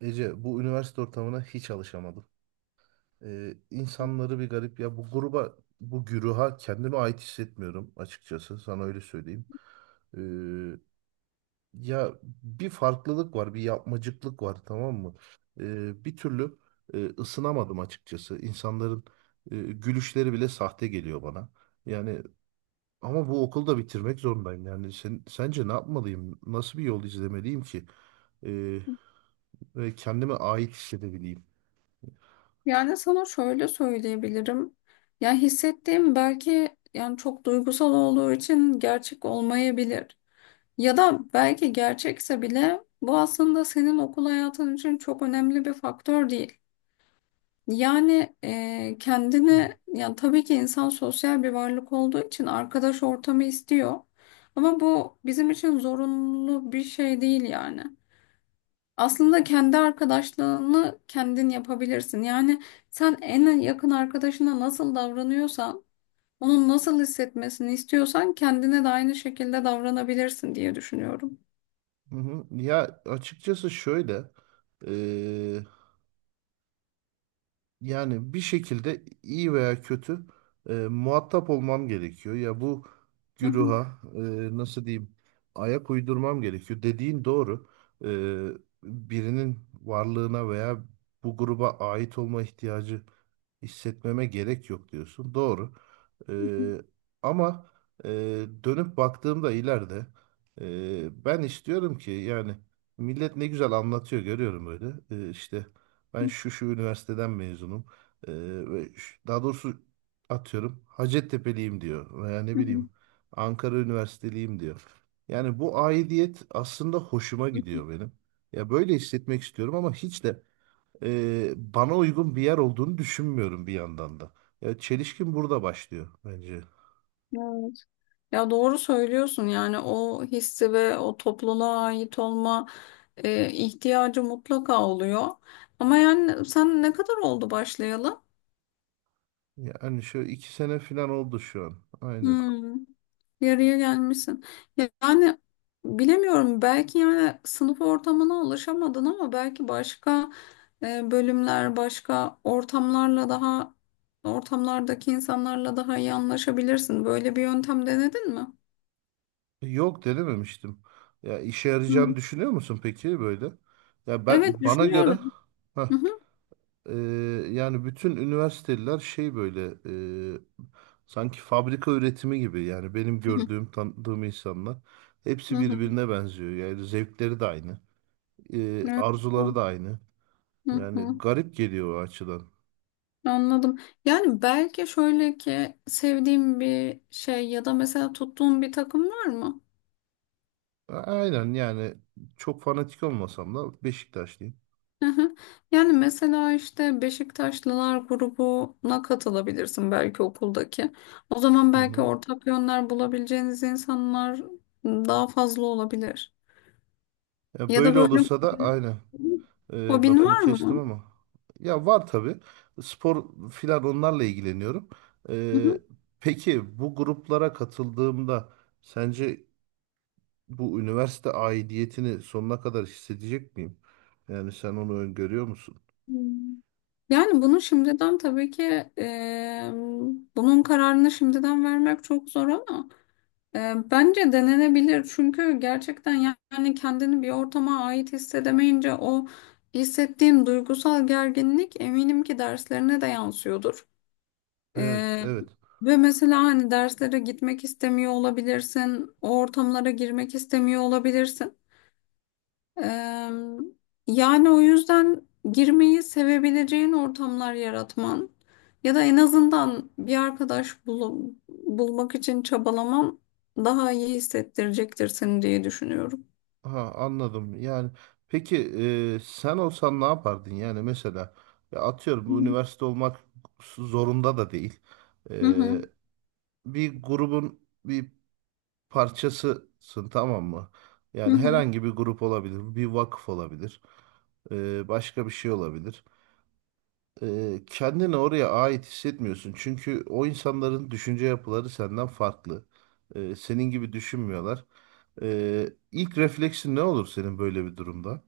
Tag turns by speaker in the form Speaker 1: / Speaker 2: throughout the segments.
Speaker 1: Ece, bu üniversite ortamına hiç alışamadım. İnsanları bir garip ya, bu gruba, bu güruha kendime ait hissetmiyorum açıkçası, sana öyle söyleyeyim. Ee, Ya bir farklılık var, bir yapmacıklık var, tamam mı? Bir türlü ısınamadım açıkçası. İnsanların gülüşleri bile sahte geliyor bana. Yani ama bu okulu da bitirmek zorundayım. Yani sen, sence ne yapmalıyım? Nasıl bir yol izlemeliyim ki? Ee, Ve kendime ait hissedebileyim?
Speaker 2: Yani sana şöyle söyleyebilirim. Ya hissettiğim belki yani çok duygusal olduğu için gerçek olmayabilir. Ya da belki gerçekse bile bu aslında senin okul hayatın için çok önemli bir faktör değil. Yani kendini yani tabii ki insan sosyal bir varlık olduğu için arkadaş ortamı istiyor. Ama bu bizim için zorunlu bir şey değil yani. Aslında kendi arkadaşlığını kendin yapabilirsin. Yani sen en yakın arkadaşına nasıl davranıyorsan, onun nasıl hissetmesini istiyorsan kendine de aynı şekilde davranabilirsin diye düşünüyorum.
Speaker 1: Hı hı. Ya açıkçası şöyle eee, yani bir şekilde iyi veya kötü muhatap olmam gerekiyor. Ya bu
Speaker 2: Hı hı,
Speaker 1: güruha nasıl diyeyim, ayak uydurmam gerekiyor. Dediğin doğru. Eee, Birinin varlığına veya bu gruba ait olma ihtiyacı hissetmeme gerek yok diyorsun. Doğru.
Speaker 2: hı hı,
Speaker 1: Ee, Ama e, dönüp baktığımda ileride, ben istiyorum ki, yani millet ne güzel anlatıyor görüyorum böyle. İşte ben şu şu üniversiteden mezunum. Ee, ve daha doğrusu atıyorum Hacettepe'liyim diyor, veya ne
Speaker 2: hı hı,
Speaker 1: bileyim Ankara Üniversiteliyim diyor. Yani bu aidiyet aslında hoşuma
Speaker 2: hı hı.
Speaker 1: gidiyor benim. Ya böyle hissetmek istiyorum ama hiç de bana uygun bir yer olduğunu düşünmüyorum bir yandan da. Ya çelişkin burada başlıyor bence.
Speaker 2: Evet. Ya doğru söylüyorsun, yani o hissi ve o topluluğa ait olma ihtiyacı mutlaka oluyor. Ama yani sen ne kadar oldu başlayalı?
Speaker 1: Yani şu iki sene falan oldu şu an. Aynen.
Speaker 2: Hmm. Yarıya gelmişsin. Yani bilemiyorum, belki yani sınıf ortamına ulaşamadın ama belki başka bölümler, başka ortamlarla daha ortamlardaki insanlarla daha iyi anlaşabilirsin. Böyle bir yöntem denedin mi?
Speaker 1: Yok, denememiştim. Ya işe yarayacağını
Speaker 2: Hı.
Speaker 1: düşünüyor musun peki böyle? Ya,
Speaker 2: Evet,
Speaker 1: ben bana göre,
Speaker 2: düşünüyorum.
Speaker 1: heh,
Speaker 2: Hı hı.
Speaker 1: e, yani bütün üniversiteler şey böyle e, sanki fabrika üretimi gibi. Yani benim
Speaker 2: Hı hı.
Speaker 1: gördüğüm tanıdığım insanlar
Speaker 2: Hı
Speaker 1: hepsi
Speaker 2: hı.
Speaker 1: birbirine benziyor. Yani zevkleri de aynı,
Speaker 2: Evet. O-
Speaker 1: arzuları da aynı.
Speaker 2: Hı
Speaker 1: Yani
Speaker 2: hı.
Speaker 1: garip geliyor o açıdan.
Speaker 2: Anladım. Yani belki şöyle ki, sevdiğin bir şey ya da mesela tuttuğun bir takım var mı?
Speaker 1: Aynen, yani çok fanatik olmasam da Beşiktaşlıyım.
Speaker 2: Hı hı. Yani mesela işte Beşiktaşlılar grubuna katılabilirsin belki okuldaki. O zaman
Speaker 1: Hı
Speaker 2: belki
Speaker 1: hı.
Speaker 2: ortak yönler bulabileceğiniz insanlar daha fazla olabilir.
Speaker 1: Ya
Speaker 2: Ya da
Speaker 1: böyle
Speaker 2: böyle,
Speaker 1: olursa da aynen,
Speaker 2: hobin
Speaker 1: lafını
Speaker 2: var
Speaker 1: kestim
Speaker 2: mı?
Speaker 1: ama, ya var tabii, spor filan, onlarla ilgileniyorum.
Speaker 2: Hı
Speaker 1: E,
Speaker 2: hı.
Speaker 1: peki bu gruplara katıldığımda sence bu üniversite aidiyetini sonuna kadar hissedecek miyim? Yani sen onu öngörüyor musun?
Speaker 2: Yani bunu şimdiden tabii ki bunun kararını şimdiden vermek çok zor, ama bence denenebilir çünkü gerçekten yani kendini bir ortama ait hissedemeyince o hissettiğin duygusal gerginlik eminim ki derslerine de yansıyordur.
Speaker 1: Evet,
Speaker 2: E,
Speaker 1: evet.
Speaker 2: Ve mesela hani derslere gitmek istemiyor olabilirsin, o ortamlara girmek istemiyor olabilirsin. Eee, Yani o yüzden girmeyi sevebileceğin ortamlar yaratman ya da en azından bir arkadaş bulmak için çabalaman daha iyi hissettirecektir seni diye düşünüyorum.
Speaker 1: Ha, anladım. Yani peki, sen olsan ne yapardın? Yani mesela, ya atıyorum bu üniversite olmak zorunda da değil.
Speaker 2: Hı
Speaker 1: E,
Speaker 2: hı,
Speaker 1: Bir grubun bir parçasısın, tamam mı?
Speaker 2: hı
Speaker 1: Yani
Speaker 2: hı.
Speaker 1: herhangi bir grup olabilir, bir vakıf olabilir, başka bir şey olabilir. Kendini oraya ait hissetmiyorsun çünkü o insanların düşünce yapıları senden farklı. Senin gibi düşünmüyorlar. İlk refleksin ne olur senin böyle bir durumda?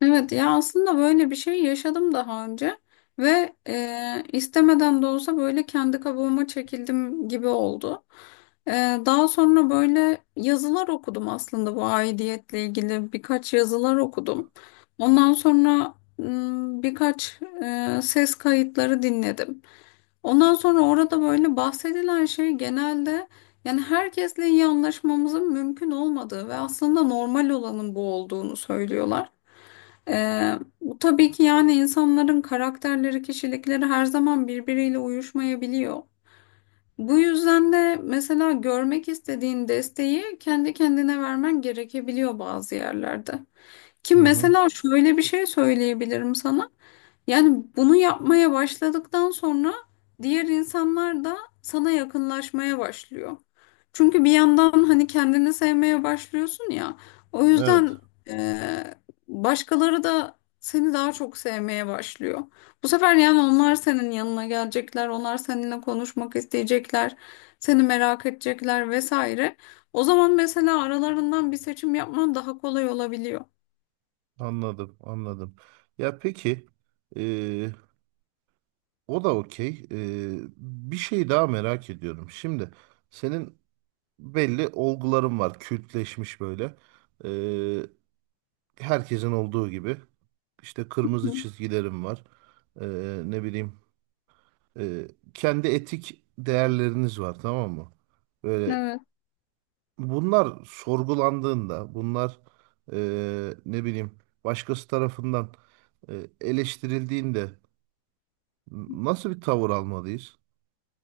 Speaker 2: Evet, ya aslında böyle bir şey yaşadım daha önce ve istemeden de olsa böyle kendi kabuğuma çekildim gibi oldu. E, Daha sonra böyle yazılar okudum, aslında bu aidiyetle ilgili birkaç yazılar okudum. Ondan sonra birkaç ses kayıtları dinledim. Ondan sonra orada böyle bahsedilen şey genelde, yani herkesle iyi anlaşmamızın mümkün olmadığı ve aslında normal olanın bu olduğunu söylüyorlar. Bu tabii ki yani insanların karakterleri, kişilikleri her zaman birbiriyle uyuşmayabiliyor. Bu yüzden de mesela görmek istediğin desteği kendi kendine vermen gerekebiliyor bazı yerlerde. Ki
Speaker 1: Hı hı.
Speaker 2: mesela şöyle bir şey söyleyebilirim sana. Yani bunu yapmaya başladıktan sonra diğer insanlar da sana yakınlaşmaya başlıyor. Çünkü bir yandan hani kendini sevmeye başlıyorsun ya. O
Speaker 1: Evet,
Speaker 2: yüzden eee, başkaları da seni daha çok sevmeye başlıyor. Bu sefer yani onlar senin yanına gelecekler, onlar seninle konuşmak isteyecekler, seni merak edecekler vesaire. O zaman mesela aralarından bir seçim yapman daha kolay olabiliyor.
Speaker 1: anladım, anladım. Ya peki, e, o da okey. Bir şey daha merak ediyorum. Şimdi senin belli olguların var, kültleşmiş böyle. E, Herkesin olduğu gibi. İşte kırmızı çizgilerim var. E, ne bileyim, e, kendi etik değerleriniz var, tamam mı? Böyle
Speaker 2: Evet.
Speaker 1: bunlar sorgulandığında, bunlar ne bileyim başkası tarafından eleştirildiğinde nasıl bir tavır almalıyız?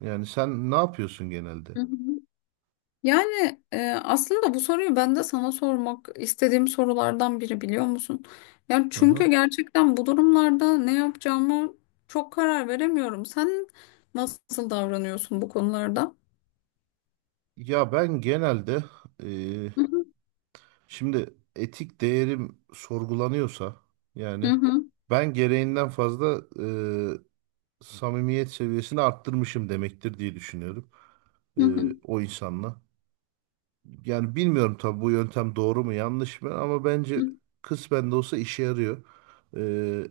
Speaker 1: Yani sen ne yapıyorsun genelde?
Speaker 2: Hı hı. Yani aslında bu soruyu ben de sana sormak istediğim sorulardan biri, biliyor musun? Yani
Speaker 1: Hı hı.
Speaker 2: çünkü gerçekten bu durumlarda ne yapacağımı çok karar veremiyorum. Sen nasıl davranıyorsun bu konularda?
Speaker 1: Ya ben genelde e,
Speaker 2: Hı hı.
Speaker 1: şimdi etik değerim sorgulanıyorsa
Speaker 2: Hı
Speaker 1: yani
Speaker 2: hı.
Speaker 1: ben gereğinden fazla samimiyet seviyesini arttırmışım demektir diye düşünüyorum
Speaker 2: Hı
Speaker 1: e,
Speaker 2: hı.
Speaker 1: o insanla. Yani bilmiyorum tabii bu yöntem doğru mu yanlış mı, ama bence
Speaker 2: Hı.
Speaker 1: kısmen de olsa işe yarıyor. Ee,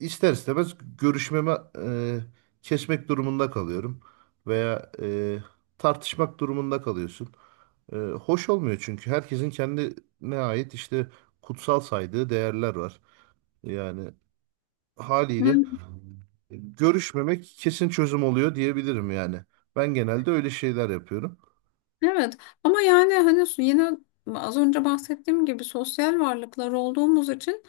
Speaker 1: ister istemez görüşmeme kesmek durumunda kalıyorum veya tartışmak durumunda kalıyorsun. Hoş olmuyor çünkü herkesin kendine ait işte kutsal saydığı değerler var. Yani haliyle
Speaker 2: Evet.
Speaker 1: görüşmemek kesin çözüm oluyor diyebilirim yani. Ben genelde öyle şeyler yapıyorum.
Speaker 2: Evet. Ama yani hani yine az önce bahsettiğim gibi sosyal varlıklar olduğumuz için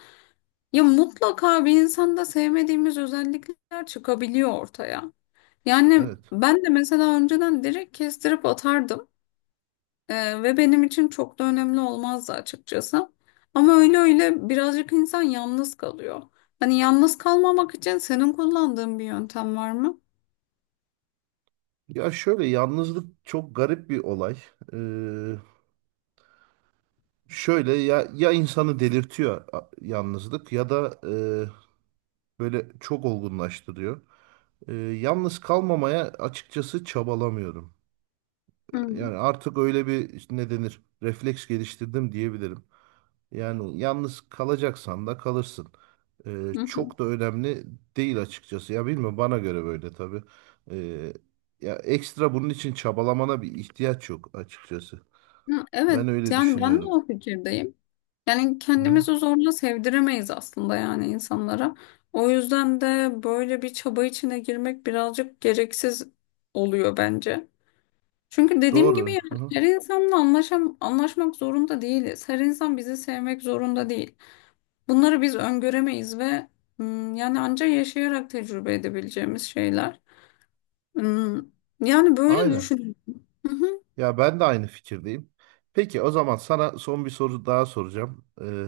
Speaker 2: ya mutlaka bir insanda sevmediğimiz özellikler çıkabiliyor ortaya. Yani
Speaker 1: Evet.
Speaker 2: ben de mesela önceden direkt kestirip atardım. Ve benim için çok da önemli olmazdı açıkçası. Ama öyle öyle birazcık insan yalnız kalıyor. Hani yalnız kalmamak için senin kullandığın bir yöntem var mı?
Speaker 1: Ya şöyle, yalnızlık çok garip bir olay. Ee, Şöyle, ya ya insanı delirtiyor yalnızlık, ya da böyle çok olgunlaştırıyor. Yalnız kalmamaya açıkçası çabalamıyorum.
Speaker 2: Hı hı.
Speaker 1: Yani artık öyle bir, işte ne denir, refleks geliştirdim diyebilirim. Yani yalnız kalacaksan da kalırsın.
Speaker 2: Hı.
Speaker 1: Çok da önemli değil açıkçası. Ya bilmiyorum, bana göre böyle tabii. Ee, Ya ekstra bunun için çabalamana bir ihtiyaç yok açıkçası.
Speaker 2: Hı, evet,
Speaker 1: Ben öyle
Speaker 2: yani ben de
Speaker 1: düşünüyorum.
Speaker 2: o fikirdeyim. Yani
Speaker 1: Hı hı.
Speaker 2: kendimizi zorla sevdiremeyiz aslında, yani insanlara. O yüzden de böyle bir çaba içine girmek birazcık gereksiz oluyor bence. Çünkü dediğim gibi
Speaker 1: Doğru. Hı
Speaker 2: yani
Speaker 1: hı.
Speaker 2: her insanla anlaşmak zorunda değiliz. Her insan bizi sevmek zorunda değil. Bunları biz öngöremeyiz ve yani ancak yaşayarak tecrübe edebileceğimiz şeyler. Hmm, Yani böyle
Speaker 1: Aynen.
Speaker 2: düşünüyorum. Hı hı.
Speaker 1: Ya ben de aynı fikirdeyim. Peki o zaman sana son bir soru daha soracağım.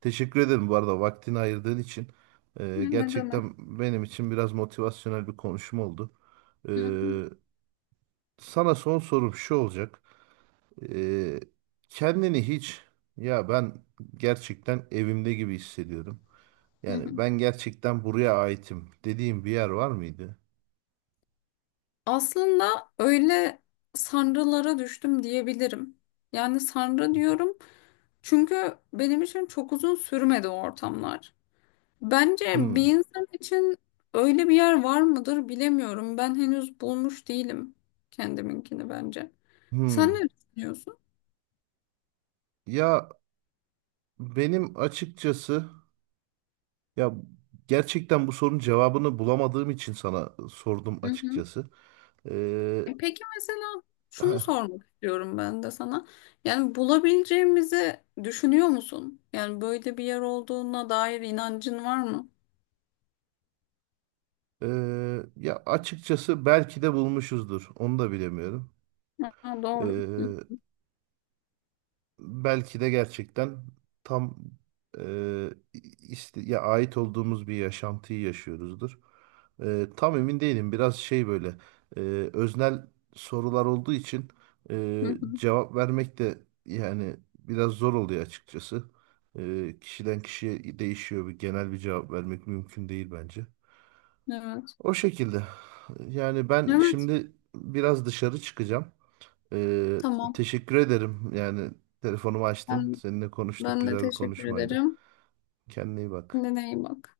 Speaker 1: Teşekkür ederim bu arada vaktini ayırdığın için.
Speaker 2: Ne demek?
Speaker 1: Gerçekten benim için biraz motivasyonel bir konuşma oldu.
Speaker 2: Hı hı,
Speaker 1: Ee, Sana son sorum şu olacak. Ee, Kendini hiç, ya ben gerçekten evimde gibi hissediyorum.
Speaker 2: hı
Speaker 1: Yani
Speaker 2: hı.
Speaker 1: ben gerçekten buraya aitim dediğim bir yer var mıydı?
Speaker 2: Aslında öyle sanrılara düştüm diyebilirim. Yani sanrı diyorum çünkü benim için çok uzun sürmedi o ortamlar. Bence bir
Speaker 1: Hmm,
Speaker 2: insan için öyle bir yer var mıdır bilemiyorum. Ben henüz bulmuş değilim kendiminkini, bence. Sen
Speaker 1: hmm.
Speaker 2: ne düşünüyorsun?
Speaker 1: Ya benim açıkçası. Ya gerçekten bu sorunun cevabını bulamadığım için sana sordum
Speaker 2: Hı hı.
Speaker 1: açıkçası. Ee,
Speaker 2: E, peki mesela şunu
Speaker 1: heh,
Speaker 2: sormak istiyorum ben de sana. Yani bulabileceğimizi düşünüyor musun? Yani böyle bir yer olduğuna dair inancın var mı?
Speaker 1: Ya açıkçası belki de bulmuşuzdur. Onu da bilemiyorum.
Speaker 2: Ha, doğru.
Speaker 1: Ee, Belki de gerçekten tam, e, ya ait olduğumuz bir yaşantıyı yaşıyoruzdur. E, tam emin değilim. Biraz şey böyle e, öznel sorular olduğu için
Speaker 2: Hı
Speaker 1: e,
Speaker 2: hı.
Speaker 1: cevap vermek de yani biraz zor oluyor açıkçası. Kişiden kişiye değişiyor. Bir genel bir cevap vermek mümkün değil bence.
Speaker 2: Evet.
Speaker 1: O şekilde. Yani ben
Speaker 2: Evet,
Speaker 1: şimdi biraz dışarı çıkacağım. Ee,
Speaker 2: tamam.
Speaker 1: Teşekkür ederim. Yani telefonumu açtın.
Speaker 2: Ben,
Speaker 1: Seninle konuştuk.
Speaker 2: ben de
Speaker 1: Güzel bir
Speaker 2: teşekkür
Speaker 1: konuşmaydı.
Speaker 2: ederim.
Speaker 1: Kendine iyi bak.
Speaker 2: Kendine iyi bak.